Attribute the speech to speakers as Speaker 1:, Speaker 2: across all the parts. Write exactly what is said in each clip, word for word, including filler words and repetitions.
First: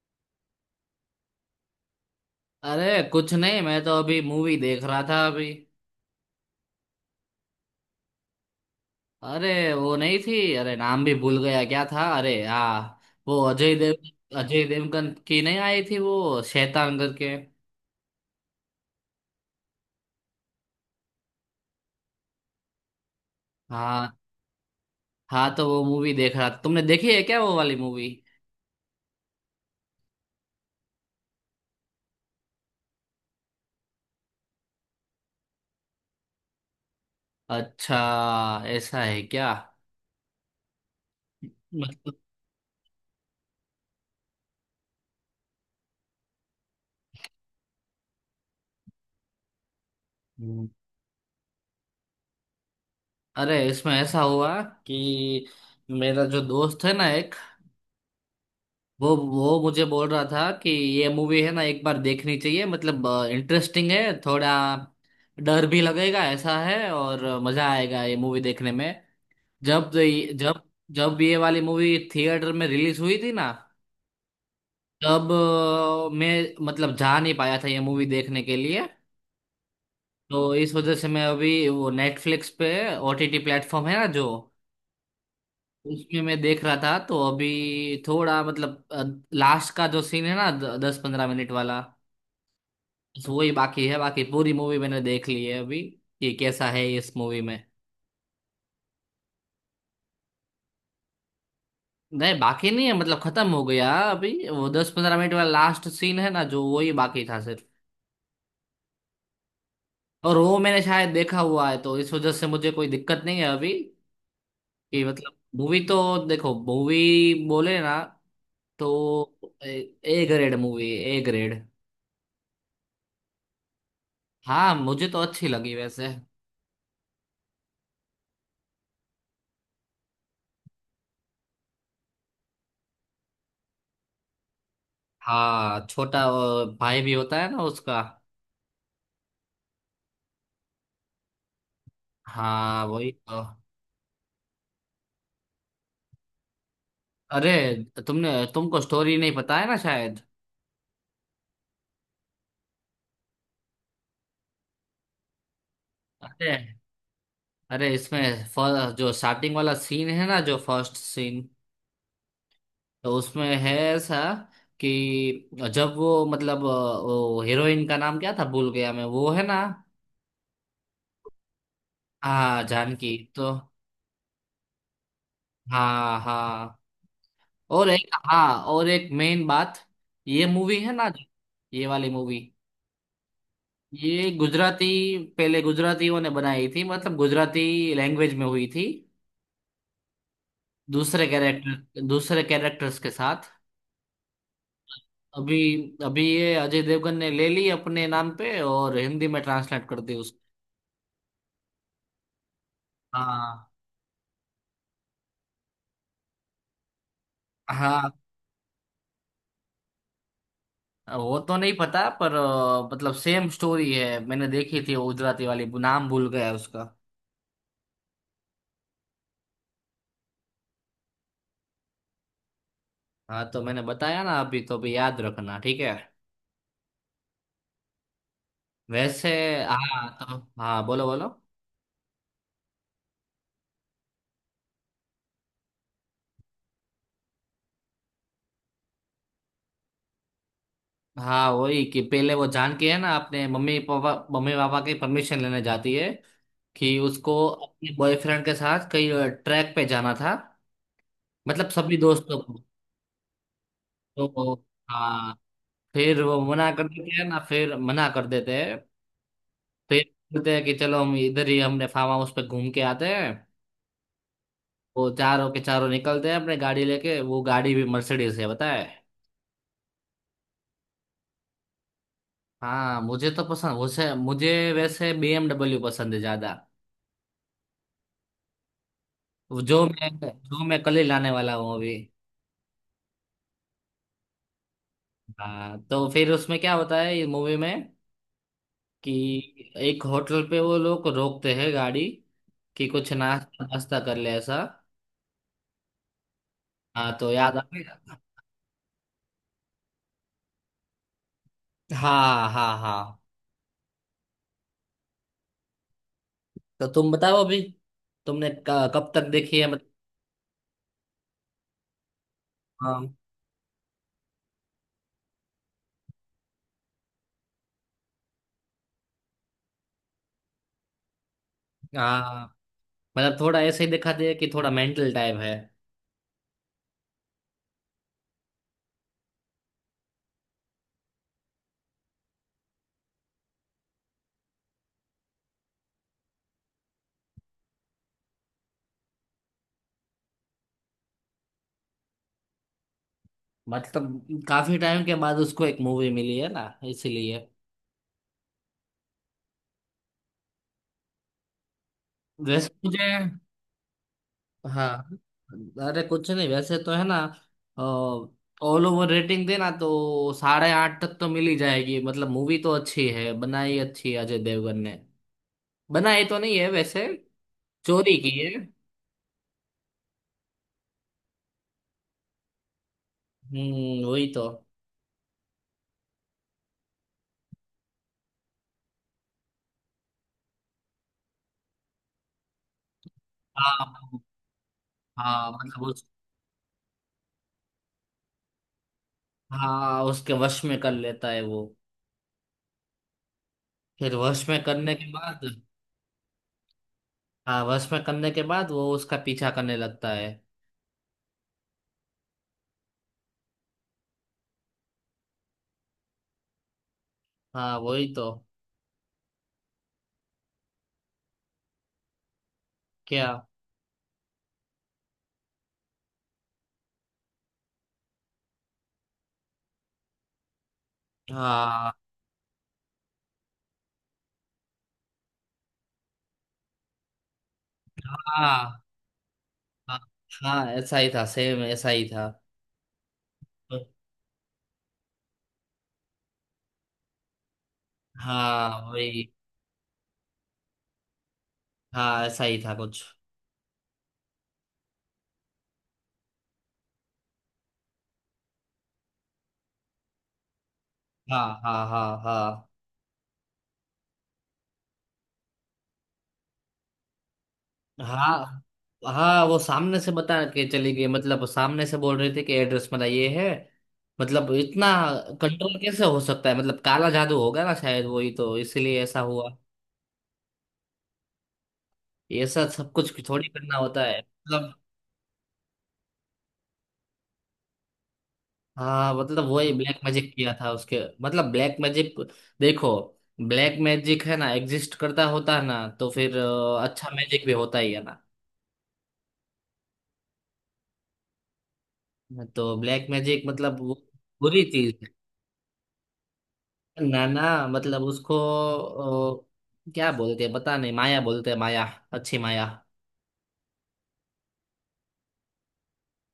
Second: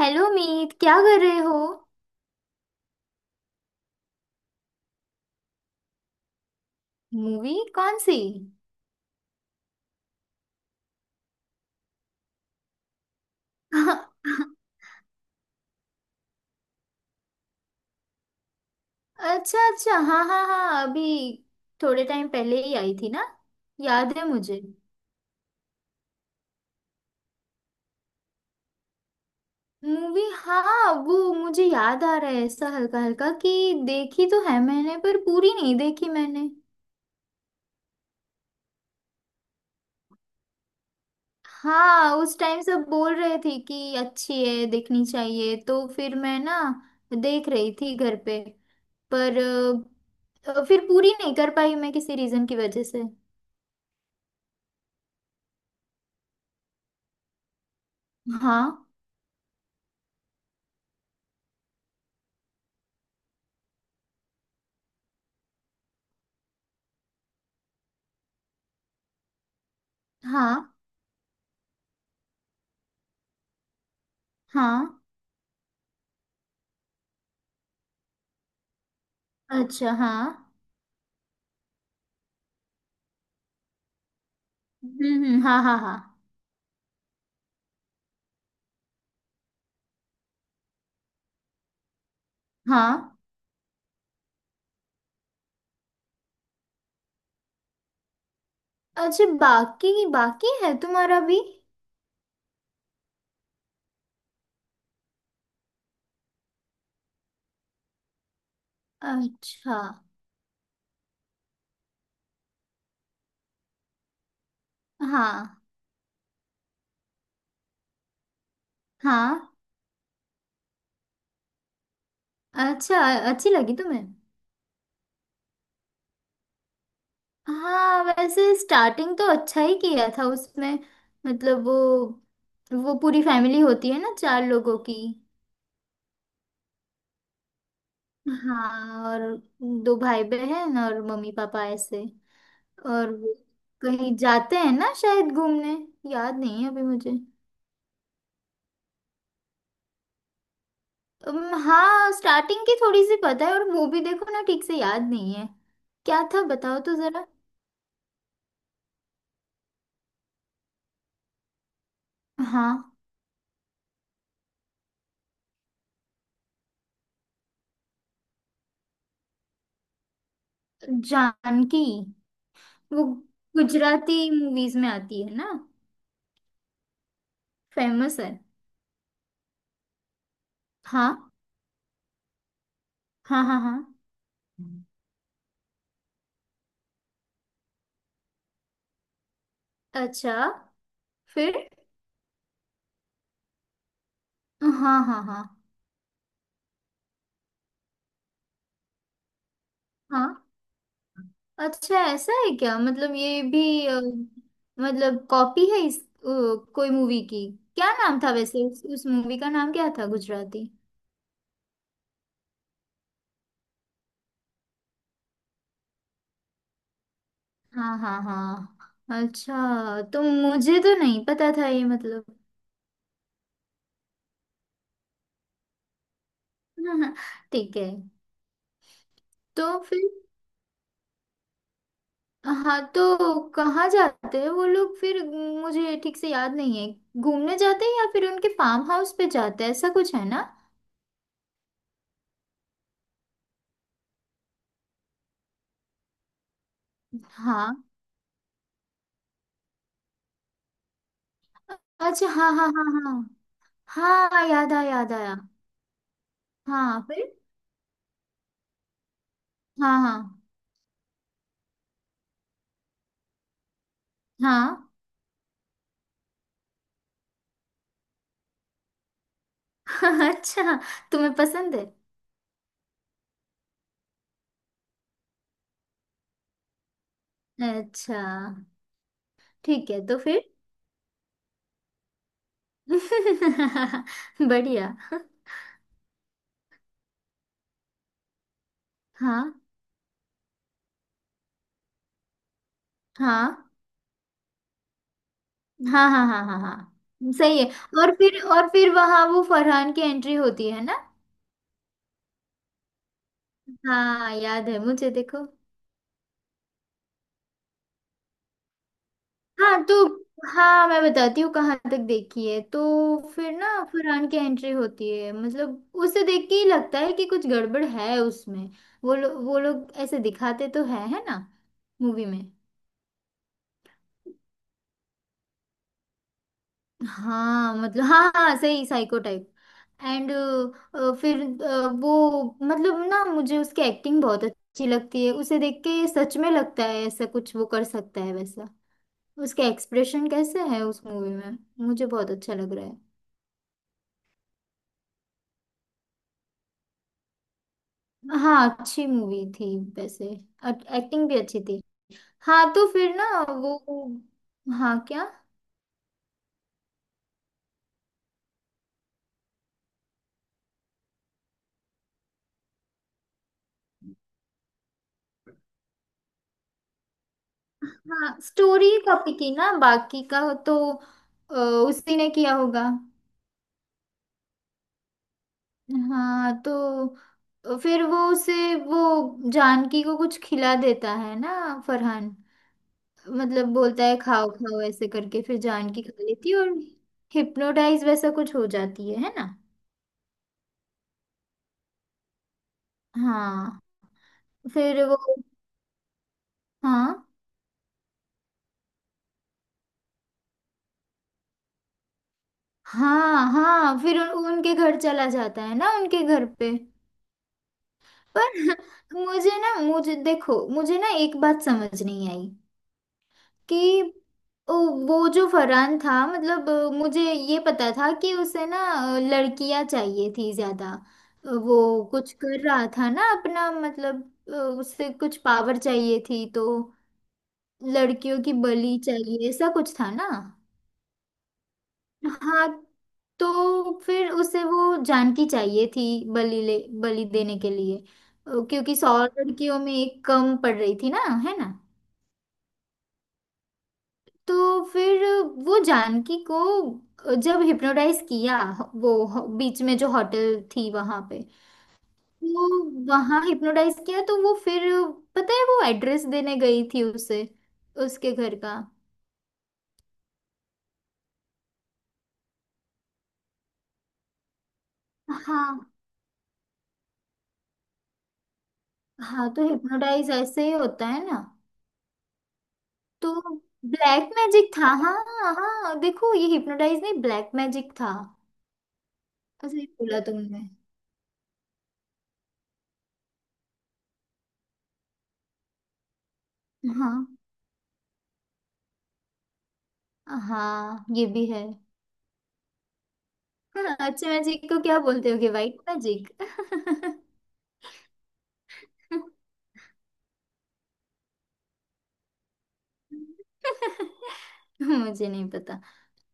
Speaker 1: Hello Meet, क्या कर रहे हो।
Speaker 2: अरे कुछ नहीं। मैं तो अभी मूवी देख रहा था अभी।
Speaker 1: मूवी कौन सी।
Speaker 2: अरे वो नहीं थी। अरे नाम भी भूल गया क्या था। अरे हाँ, वो अजय देव
Speaker 1: अच्छा।
Speaker 2: अजय देवगन की नहीं आई थी वो, शैतान करके।
Speaker 1: अच्छा हाँ हाँ हाँ अभी, थोड़े टाइम पहले ही आई थी ना।
Speaker 2: हाँ।
Speaker 1: याद है मुझे।
Speaker 2: हाँ तो वो मूवी देख रहा था। तुमने देखी है क्या वो वाली मूवी?
Speaker 1: मूवी, हाँ वो मुझे याद आ रहा है ऐसा हल्का हल्का कि देखी तो है मैंने, पर पूरी नहीं देखी मैंने।
Speaker 2: अच्छा। ऐसा है क्या? मतलब
Speaker 1: हाँ उस टाइम सब बोल रहे थे कि अच्छी है देखनी चाहिए, तो फिर मैं ना देख रही थी घर पे। पर अ, अ,
Speaker 2: हम्म,
Speaker 1: फिर पूरी नहीं कर पाई मैं किसी रीजन की वजह से।
Speaker 2: अरे इसमें ऐसा हुआ कि मेरा जो दोस्त है ना एक,
Speaker 1: हाँ
Speaker 2: वो वो मुझे बोल रहा था कि ये मूवी है ना एक बार देखनी चाहिए, मतलब इंटरेस्टिंग है थोड़ा, डर भी लगेगा ऐसा है। और अ, मजा आएगा ये मूवी देखने में। जब ये- जब
Speaker 1: हाँ
Speaker 2: जब ये वाली मूवी थिएटर में रिलीज हुई थी ना,
Speaker 1: हाँ।
Speaker 2: तब अ, मैं मतलब जा नहीं पाया था ये मूवी देखने के लिए।
Speaker 1: अच्छा हाँ।
Speaker 2: तो इस वजह से मैं अभी वो नेटफ्लिक्स पे, ओटीटी प्लेटफॉर्म है ना जो,
Speaker 1: हम्म हम्म, हाँ हाँ हाँ
Speaker 2: उसमें मैं देख रहा था। तो अभी थोड़ा मतलब लास्ट का जो सीन है ना, द, दस पंद्रह मिनट वाला,
Speaker 1: हाँ।
Speaker 2: तो वही बाकी है। बाकी पूरी मूवी मैंने देख ली है अभी कि कैसा है इस मूवी में।
Speaker 1: अच्छा बाकी की बाकी है तुम्हारा भी।
Speaker 2: नहीं बाकी नहीं है। मतलब खत्म हो गया अभी। वो दस पंद्रह मिनट वाला लास्ट सीन है ना जो, वही बाकी था सिर्फ।
Speaker 1: अच्छा
Speaker 2: और वो मैंने शायद देखा हुआ है, तो इस वजह से मुझे कोई दिक्कत नहीं है अभी कि मतलब
Speaker 1: हाँ
Speaker 2: मूवी तो देखो, मूवी बोले ना तो
Speaker 1: हाँ।
Speaker 2: A grade movie. A grade.
Speaker 1: अच्छा अच्छी लगी तुम्हें।
Speaker 2: हाँ, मुझे तो अच्छी लगी वैसे।
Speaker 1: हाँ वैसे स्टार्टिंग तो अच्छा ही किया था उसमें। मतलब वो वो पूरी फैमिली होती है ना चार लोगों की।
Speaker 2: हाँ छोटा अ, भाई भी होता है ना उसका।
Speaker 1: हाँ और दो भाई बहन और मम्मी पापा ऐसे।
Speaker 2: हाँ वही
Speaker 1: और वो
Speaker 2: तो।
Speaker 1: कहीं जाते हैं ना शायद घूमने। याद नहीं है अभी मुझे।
Speaker 2: अरे तुमने तुमको स्टोरी नहीं पता है ना शायद।
Speaker 1: उम, हाँ स्टार्टिंग की थोड़ी सी पता है और मूवी देखो ना ठीक से याद नहीं है क्या था,
Speaker 2: अरे,
Speaker 1: बताओ तो जरा।
Speaker 2: अरे इसमें फ- जो स्टार्टिंग वाला सीन है ना जो फर्स्ट सीन,
Speaker 1: हाँ
Speaker 2: तो उसमें है ऐसा कि जब वो मतलब अ, वो हीरोइन का नाम क्या था भूल गया मैं, वो है ना?
Speaker 1: जानकी।
Speaker 2: हाँ
Speaker 1: वो
Speaker 2: जानकी तो।
Speaker 1: गुजराती मूवीज में आती है ना।
Speaker 2: हाँ हाँ। और एक,
Speaker 1: फेमस है।
Speaker 2: हाँ और एक मेन बात, ये मूवी है ना,
Speaker 1: हाँ
Speaker 2: ये वाली मूवी,
Speaker 1: हाँ हाँ हाँ।
Speaker 2: ये गुजराती पहले गुजरातियों ने बनाई थी, मतलब गुजराती लैंग्वेज में हुई थी,
Speaker 1: अच्छा।
Speaker 2: दूसरे
Speaker 1: फिर
Speaker 2: कैरेक्टर दूसरे कैरेक्टर्स के साथ।
Speaker 1: हाँ हाँ हाँ
Speaker 2: अभी, अभी ये अजय देवगन ने ले ली अपने नाम पे और हिंदी में ट्रांसलेट कर दी
Speaker 1: हाँ।
Speaker 2: उसको।
Speaker 1: अच्छा ऐसा है क्या, मतलब ये
Speaker 2: हाँ।
Speaker 1: भी अ, मतलब कॉपी है इस अ, कोई मूवी की। क्या
Speaker 2: हाँ
Speaker 1: नाम था वैसे उस, उस मूवी का नाम क्या था गुजराती।
Speaker 2: वो तो नहीं पता, पर अ, मतलब सेम स्टोरी है, मैंने देखी थी वो गुजराती वाली, नाम भूल गया उसका।
Speaker 1: हाँ हाँ हाँ अच्छा, तो मुझे तो नहीं पता था ये मतलब।
Speaker 2: हाँ तो मैंने बताया ना अभी, तो अभी याद रखना। ठीक है?
Speaker 1: ठीक है
Speaker 2: वैसे।
Speaker 1: तो फिर।
Speaker 2: हाँ तो, हाँ बोलो बोलो।
Speaker 1: हाँ तो कहाँ जाते हैं वो लोग फिर। मुझे ठीक से याद नहीं है, घूमने जाते हैं या फिर उनके फार्म हाउस पे जाते हैं, ऐसा कुछ है ना।
Speaker 2: हाँ वही कि पहले वो जान के है ना अपने मम्मी पापा, मम्मी पापा की परमिशन लेने जाती है कि उसको
Speaker 1: हाँ।
Speaker 2: अपने बॉयफ्रेंड के साथ कहीं ट्रैक पे जाना था, मतलब सभी
Speaker 1: अच्छा
Speaker 2: दोस्तों
Speaker 1: हाँ
Speaker 2: को।
Speaker 1: हाँ हाँ हाँ। हाँ
Speaker 2: तो
Speaker 1: याद आया याद
Speaker 2: हाँ,
Speaker 1: आया।
Speaker 2: फिर वो मना कर
Speaker 1: हाँ
Speaker 2: देते हैं
Speaker 1: फिर
Speaker 2: ना, फिर मना कर देते हैं।
Speaker 1: हाँ
Speaker 2: फिर
Speaker 1: हाँ।
Speaker 2: बोलते हैं कि चलो हम इधर ही, हमने फार्म हाउस पे घूम के आते हैं।
Speaker 1: हाँ
Speaker 2: वो चारों के चारों निकलते हैं अपने गाड़ी लेके। वो गाड़ी भी मर्सिडीज है बताए।
Speaker 1: अच्छा। तुम्हें पसंद है।
Speaker 2: हाँ मुझे तो पसंद। मुझे मुझे वैसे बीएमडब्ल्यू पसंद है ज्यादा,
Speaker 1: अच्छा
Speaker 2: जो
Speaker 1: ठीक है
Speaker 2: मैं
Speaker 1: तो फिर।
Speaker 2: जो मैं कल ही लाने वाला हूँ अभी।
Speaker 1: बढ़िया।
Speaker 2: हाँ तो फिर उसमें क्या होता है ये मूवी में
Speaker 1: हाँ
Speaker 2: कि एक होटल पे वो लोग रोकते हैं गाड़ी कि कुछ नाश्ता
Speaker 1: हाँ
Speaker 2: नाश्ता कर ले ऐसा।
Speaker 1: हाँ हाँ हाँ हाँ
Speaker 2: हाँ तो
Speaker 1: हाँ
Speaker 2: याद
Speaker 1: सही
Speaker 2: आ
Speaker 1: है।
Speaker 2: गया।
Speaker 1: और फिर, और फिर वहां वो फरहान की एंट्री होती है ना।
Speaker 2: हाँ हाँ हाँ।
Speaker 1: हाँ याद है मुझे, देखो।
Speaker 2: तो तुम बताओ अभी, तुमने क- कब तक देखी है
Speaker 1: हाँ
Speaker 2: मतलब?
Speaker 1: तो हाँ मैं बताती हूँ कहाँ तक देखी है। तो
Speaker 2: हाँ
Speaker 1: फिर ना फरहान की एंट्री होती है, मतलब उसे देख के ही लगता है कि कुछ गड़बड़ है उसमें। वो लो, वो लोग ऐसे दिखाते तो है है ना मूवी में।
Speaker 2: हाँ, मतलब थोड़ा ऐसे ही दिखा दे कि थोड़ा मेंटल टाइप है।
Speaker 1: हाँ मतलब हाँ हाँ सही, साइको टाइप। एंड फिर अ, वो, मतलब ना मुझे उसकी एक्टिंग बहुत अच्छी लगती है, उसे देख के सच में लगता है ऐसा कुछ वो कर सकता है वैसा। उसके एक्सप्रेशन कैसे है उस मूवी में, मुझे बहुत अच्छा लग रहा है।
Speaker 2: मतलब काफी टाइम के बाद उसको एक मूवी मिली है ना, इसीलिए।
Speaker 1: हाँ अच्छी मूवी थी वैसे। एक्टिंग भी अच्छी थी। हाँ
Speaker 2: वैसे
Speaker 1: तो
Speaker 2: मुझे।
Speaker 1: फिर ना वो।
Speaker 2: हाँ,
Speaker 1: हाँ क्या।
Speaker 2: अरे कुछ नहीं वैसे तो है ना, ऑल ओवर रेटिंग देना तो साढ़े आठ तक तो मिल ही जाएगी। मतलब मूवी तो अच्छी है, बनाई अच्छी है अजय देवगन ने। बनाई तो नहीं है वैसे, चोरी की
Speaker 1: हाँ
Speaker 2: है।
Speaker 1: स्टोरी कॉपी की ना बाकी का। तो अ, उसी ने किया होगा।
Speaker 2: हम्म वही तो।
Speaker 1: हाँ तो तो फिर वो उसे, वो जानकी को कुछ खिला देता है ना फरहान। मतलब बोलता है
Speaker 2: हाँ
Speaker 1: खाओ खाओ ऐसे करके,
Speaker 2: हाँ,
Speaker 1: फिर
Speaker 2: मतलब
Speaker 1: जानकी
Speaker 2: उस।
Speaker 1: खा लेती है और हिप्नोटाइज वैसा कुछ हो जाती है है ना।
Speaker 2: हाँ उसके वश में कर लेता है वो।
Speaker 1: हाँ
Speaker 2: फिर वश में करने
Speaker 1: फिर
Speaker 2: के
Speaker 1: वो।
Speaker 2: बाद,
Speaker 1: हाँ
Speaker 2: हाँ वश में करने के बाद वो उसका पीछा करने लगता है।
Speaker 1: हाँ हाँ फिर उन, उनके घर चला जाता है ना, उनके घर पे।
Speaker 2: हाँ वही तो।
Speaker 1: पर मुझे ना, मुझे देखो, मुझे ना एक बात समझ नहीं आई
Speaker 2: क्या?
Speaker 1: कि ओ, वो जो फरहान था, मतलब अ, मुझे ये पता था कि उसे ना अ, लड़कियां चाहिए थी ज्यादा। अ,
Speaker 2: हाँ
Speaker 1: वो कुछ कर रहा था ना अपना, मतलब अ, उसे कुछ पावर चाहिए थी तो लड़कियों की
Speaker 2: हाँ
Speaker 1: बलि चाहिए, ऐसा कुछ
Speaker 2: हाँ
Speaker 1: था ना।
Speaker 2: हाँ, ऐसा ही था, सेम ऐसा ही था।
Speaker 1: हाँ तो फिर उसे वो जानकी चाहिए थी बलि ले, बलि देने के लिए। अ,
Speaker 2: हाँ
Speaker 1: क्योंकि सौ
Speaker 2: वही।
Speaker 1: लड़कियों में एक कम पड़ रही थी ना, है ना।
Speaker 2: हाँ ऐसा ही था कुछ।
Speaker 1: तो फिर वो जानकी को जब हिप्नोटाइज किया, वो ह- बीच में जो होटल थी वहां
Speaker 2: हाँ
Speaker 1: पे,
Speaker 2: हाँ हाँ
Speaker 1: वो
Speaker 2: हाँ
Speaker 1: वहां हिप्नोटाइज किया, तो वो फिर, पता है वो एड्रेस देने गई थी उसे, उसके घर
Speaker 2: हाँ।
Speaker 1: का।
Speaker 2: हाँ वो सामने से बता के चली गई, मतलब सामने से बोल रहे थे कि एड्रेस मेरा ये है। मतलब इतना कंट्रोल
Speaker 1: हाँ
Speaker 2: कैसे हो सकता है? मतलब काला जादू होगा ना शायद, वही तो, इसीलिए ऐसा
Speaker 1: हाँ
Speaker 2: हुआ।
Speaker 1: तो हिप्नोटाइज ऐसे ही होता है ना।
Speaker 2: ये सब सब कुछ
Speaker 1: तो
Speaker 2: थोड़ी करना होता है
Speaker 1: ब्लैक मैजिक
Speaker 2: मतलब।
Speaker 1: था, हाँ। हाँ देखो ये हिप्नोटाइज नहीं ब्लैक मैजिक था।
Speaker 2: हाँ मतलब वही
Speaker 1: सही
Speaker 2: ब्लैक
Speaker 1: बोला
Speaker 2: मैजिक किया
Speaker 1: तुमने।
Speaker 2: था उसके, मतलब ब्लैक मैजिक। देखो ब्लैक मैजिक है ना, एग्जिस्ट करता होता है ना, तो फिर अ, अच्छा
Speaker 1: हाँ
Speaker 2: मैजिक भी होता ही है ना।
Speaker 1: हाँ, ये भी है।
Speaker 2: तो ब्लैक मैजिक मतलब वो
Speaker 1: हाँ, अच्छे
Speaker 2: बुरी
Speaker 1: मैजिक को क्या
Speaker 2: चीज
Speaker 1: बोलते होगे, वाइट मैजिक।
Speaker 2: है ना ना, मतलब उसको अ, क्या बोलते हैं पता नहीं, माया बोलते हैं, माया। अच्छी माया।
Speaker 1: मुझे नहीं पता।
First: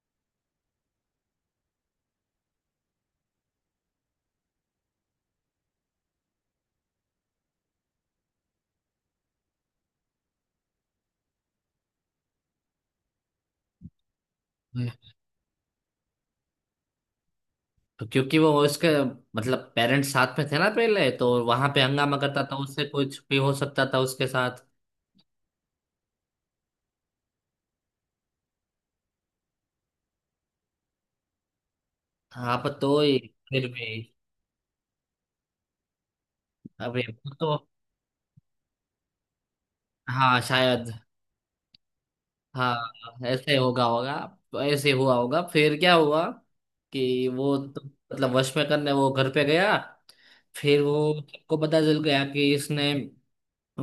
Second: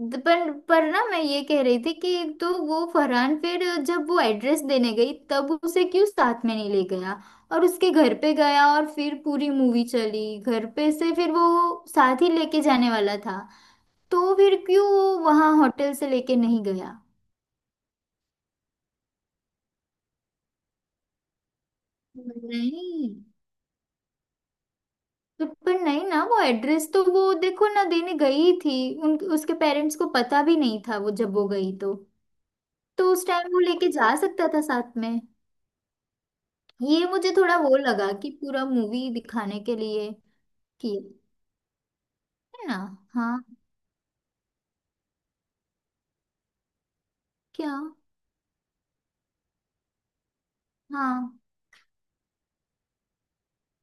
Speaker 1: द- पर पर ना मैं ये कह रही थी कि, तो वो फरहान फिर जब वो एड्रेस देने गई तब उसे क्यों साथ में नहीं ले गया, और उसके घर पे गया और फिर पूरी मूवी चली घर पे से, फिर वो साथ ही लेके जाने वाला था तो फिर क्यों
Speaker 2: हम्म।
Speaker 1: वो वहां होटल से लेके नहीं गया।
Speaker 2: तो क्योंकि वो उसके मतलब पेरेंट्स साथ में थे ना, पहले तो वहां पे हंगामा करता था, उससे
Speaker 1: नहीं
Speaker 2: कुछ भी हो सकता था उसके साथ।
Speaker 1: तो, पर नहीं ना, वो एड्रेस तो वो देखो ना देने गई थी, उन उसके पेरेंट्स को पता भी नहीं था वो जब वो गई तो।
Speaker 2: हाँ पर तो
Speaker 1: तो
Speaker 2: ही।
Speaker 1: उस टाइम वो
Speaker 2: फिर
Speaker 1: लेके
Speaker 2: भी
Speaker 1: जा सकता था साथ में।
Speaker 2: अबे
Speaker 1: ये मुझे
Speaker 2: वो तो।
Speaker 1: थोड़ा वो लगा कि पूरा मूवी दिखाने के लिए
Speaker 2: हाँ शायद।
Speaker 1: किया। है
Speaker 2: हाँ
Speaker 1: ना। हाँ
Speaker 2: ऐसे होगा होगा। तो ऐसे हुआ होगा। फिर क्या हुआ कि वो
Speaker 1: क्या।
Speaker 2: तो, मतलब वश में करने वो घर पे गया। फिर वो
Speaker 1: हाँ
Speaker 2: सबको पता चल गया कि इसने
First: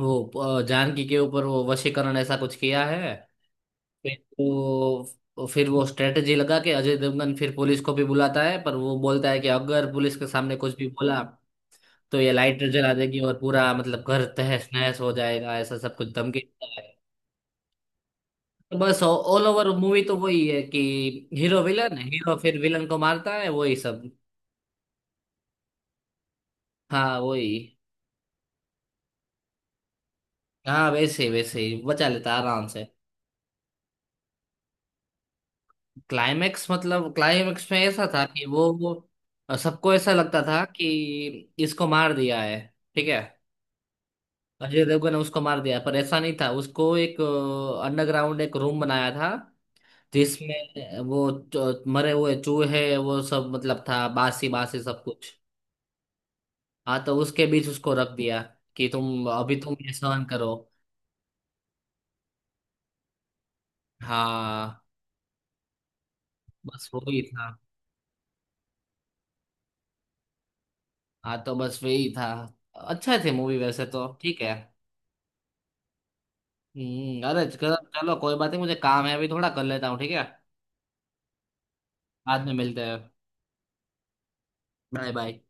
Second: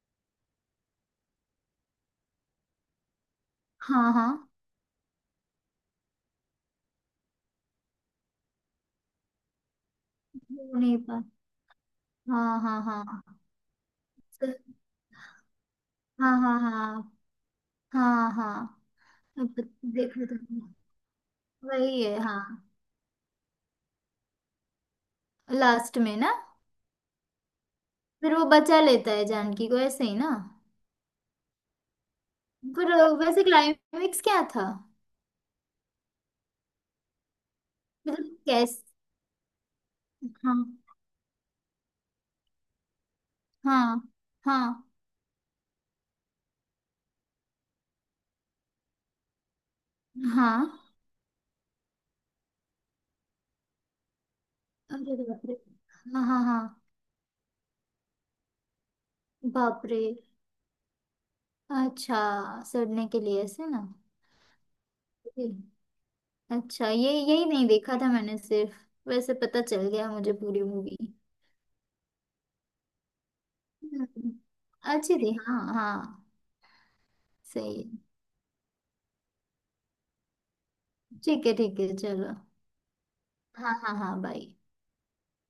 Speaker 2: वो अ, जानकी के ऊपर वो वशीकरण ऐसा कुछ किया है।
Speaker 1: हाँ
Speaker 2: फिर
Speaker 1: हाँ।
Speaker 2: वो फिर वो स्ट्रेटजी लगा के अजय देवगन फिर पुलिस को भी बुलाता है। पर वो बोलता है कि अगर पुलिस के सामने कुछ
Speaker 1: हो
Speaker 2: भी
Speaker 1: नहीं
Speaker 2: बोला
Speaker 1: पा।
Speaker 2: तो ये
Speaker 1: हाँ
Speaker 2: लाइटर
Speaker 1: हाँ
Speaker 2: जला देगी
Speaker 1: हाँ।
Speaker 2: और पूरा मतलब घर
Speaker 1: सर-
Speaker 2: तहस नहस हो जाएगा, ऐसा सब कुछ
Speaker 1: हाँ
Speaker 2: धमकी
Speaker 1: हाँ
Speaker 2: देता है।
Speaker 1: हाँ हाँ
Speaker 2: तो
Speaker 1: हाँ।
Speaker 2: बस ऑल
Speaker 1: अब
Speaker 2: ओवर मूवी तो
Speaker 1: देखा
Speaker 2: वही है
Speaker 1: था।
Speaker 2: कि हीरो विलन,
Speaker 1: वही है
Speaker 2: हीरो फिर
Speaker 1: हाँ।
Speaker 2: विलन को मारता है, वही सब।
Speaker 1: लास्ट में ना
Speaker 2: हाँ वही।
Speaker 1: फिर वो बचा लेता है जानकी को ऐसे ही ना।
Speaker 2: हाँ वैसे ही, वैसे ही बचा लेता है आराम से।
Speaker 1: पर अ, वैसे क्लाइमेक्स क्या था।
Speaker 2: क्लाइमेक्स मतलब क्लाइमेक्स में ऐसा था
Speaker 1: मतलब
Speaker 2: कि वो
Speaker 1: कैस
Speaker 2: वो सबको ऐसा लगता
Speaker 1: हाँ
Speaker 2: था कि इसको मार दिया है। ठीक है,
Speaker 1: हाँ
Speaker 2: अजय
Speaker 1: हाँ
Speaker 2: देवगन ने उसको मार दिया, पर ऐसा नहीं था। उसको एक अंडरग्राउंड एक रूम बनाया था
Speaker 1: हाँ।
Speaker 2: जिसमें वो जो मरे हुए चूहे वो सब मतलब था, बासी बासी सब
Speaker 1: अरे तो
Speaker 2: कुछ।
Speaker 1: बाप रे। हाँ हाँ हाँ
Speaker 2: हाँ तो उसके बीच उसको रख दिया कि तुम अभी तुम
Speaker 1: बाप
Speaker 2: ये
Speaker 1: रे।
Speaker 2: सहन करो।
Speaker 1: अच्छा सड़ने के लिए ऐसे ना।
Speaker 2: हाँ
Speaker 1: जी। अच्छा
Speaker 2: बस
Speaker 1: ये
Speaker 2: वही
Speaker 1: यही
Speaker 2: था।
Speaker 1: नहीं देखा था मैंने सिर्फ। वैसे पता चल गया मुझे पूरी मूवी।
Speaker 2: हाँ तो बस वही था। अच्छा थे मूवी वैसे तो
Speaker 1: हम्म,
Speaker 2: ठीक है।
Speaker 1: अच्छी थी हाँ हाँ।
Speaker 2: हम्म अरे चलो
Speaker 1: सही है।
Speaker 2: चलो, कोई बात नहीं, मुझे काम है अभी थोड़ा कर लेता हूँ। ठीक है?
Speaker 1: ठीक है ठीक है चलो।
Speaker 2: बाद में मिलते हैं।
Speaker 1: हाँ हाँ हाँ बाय।
Speaker 2: Bye bye.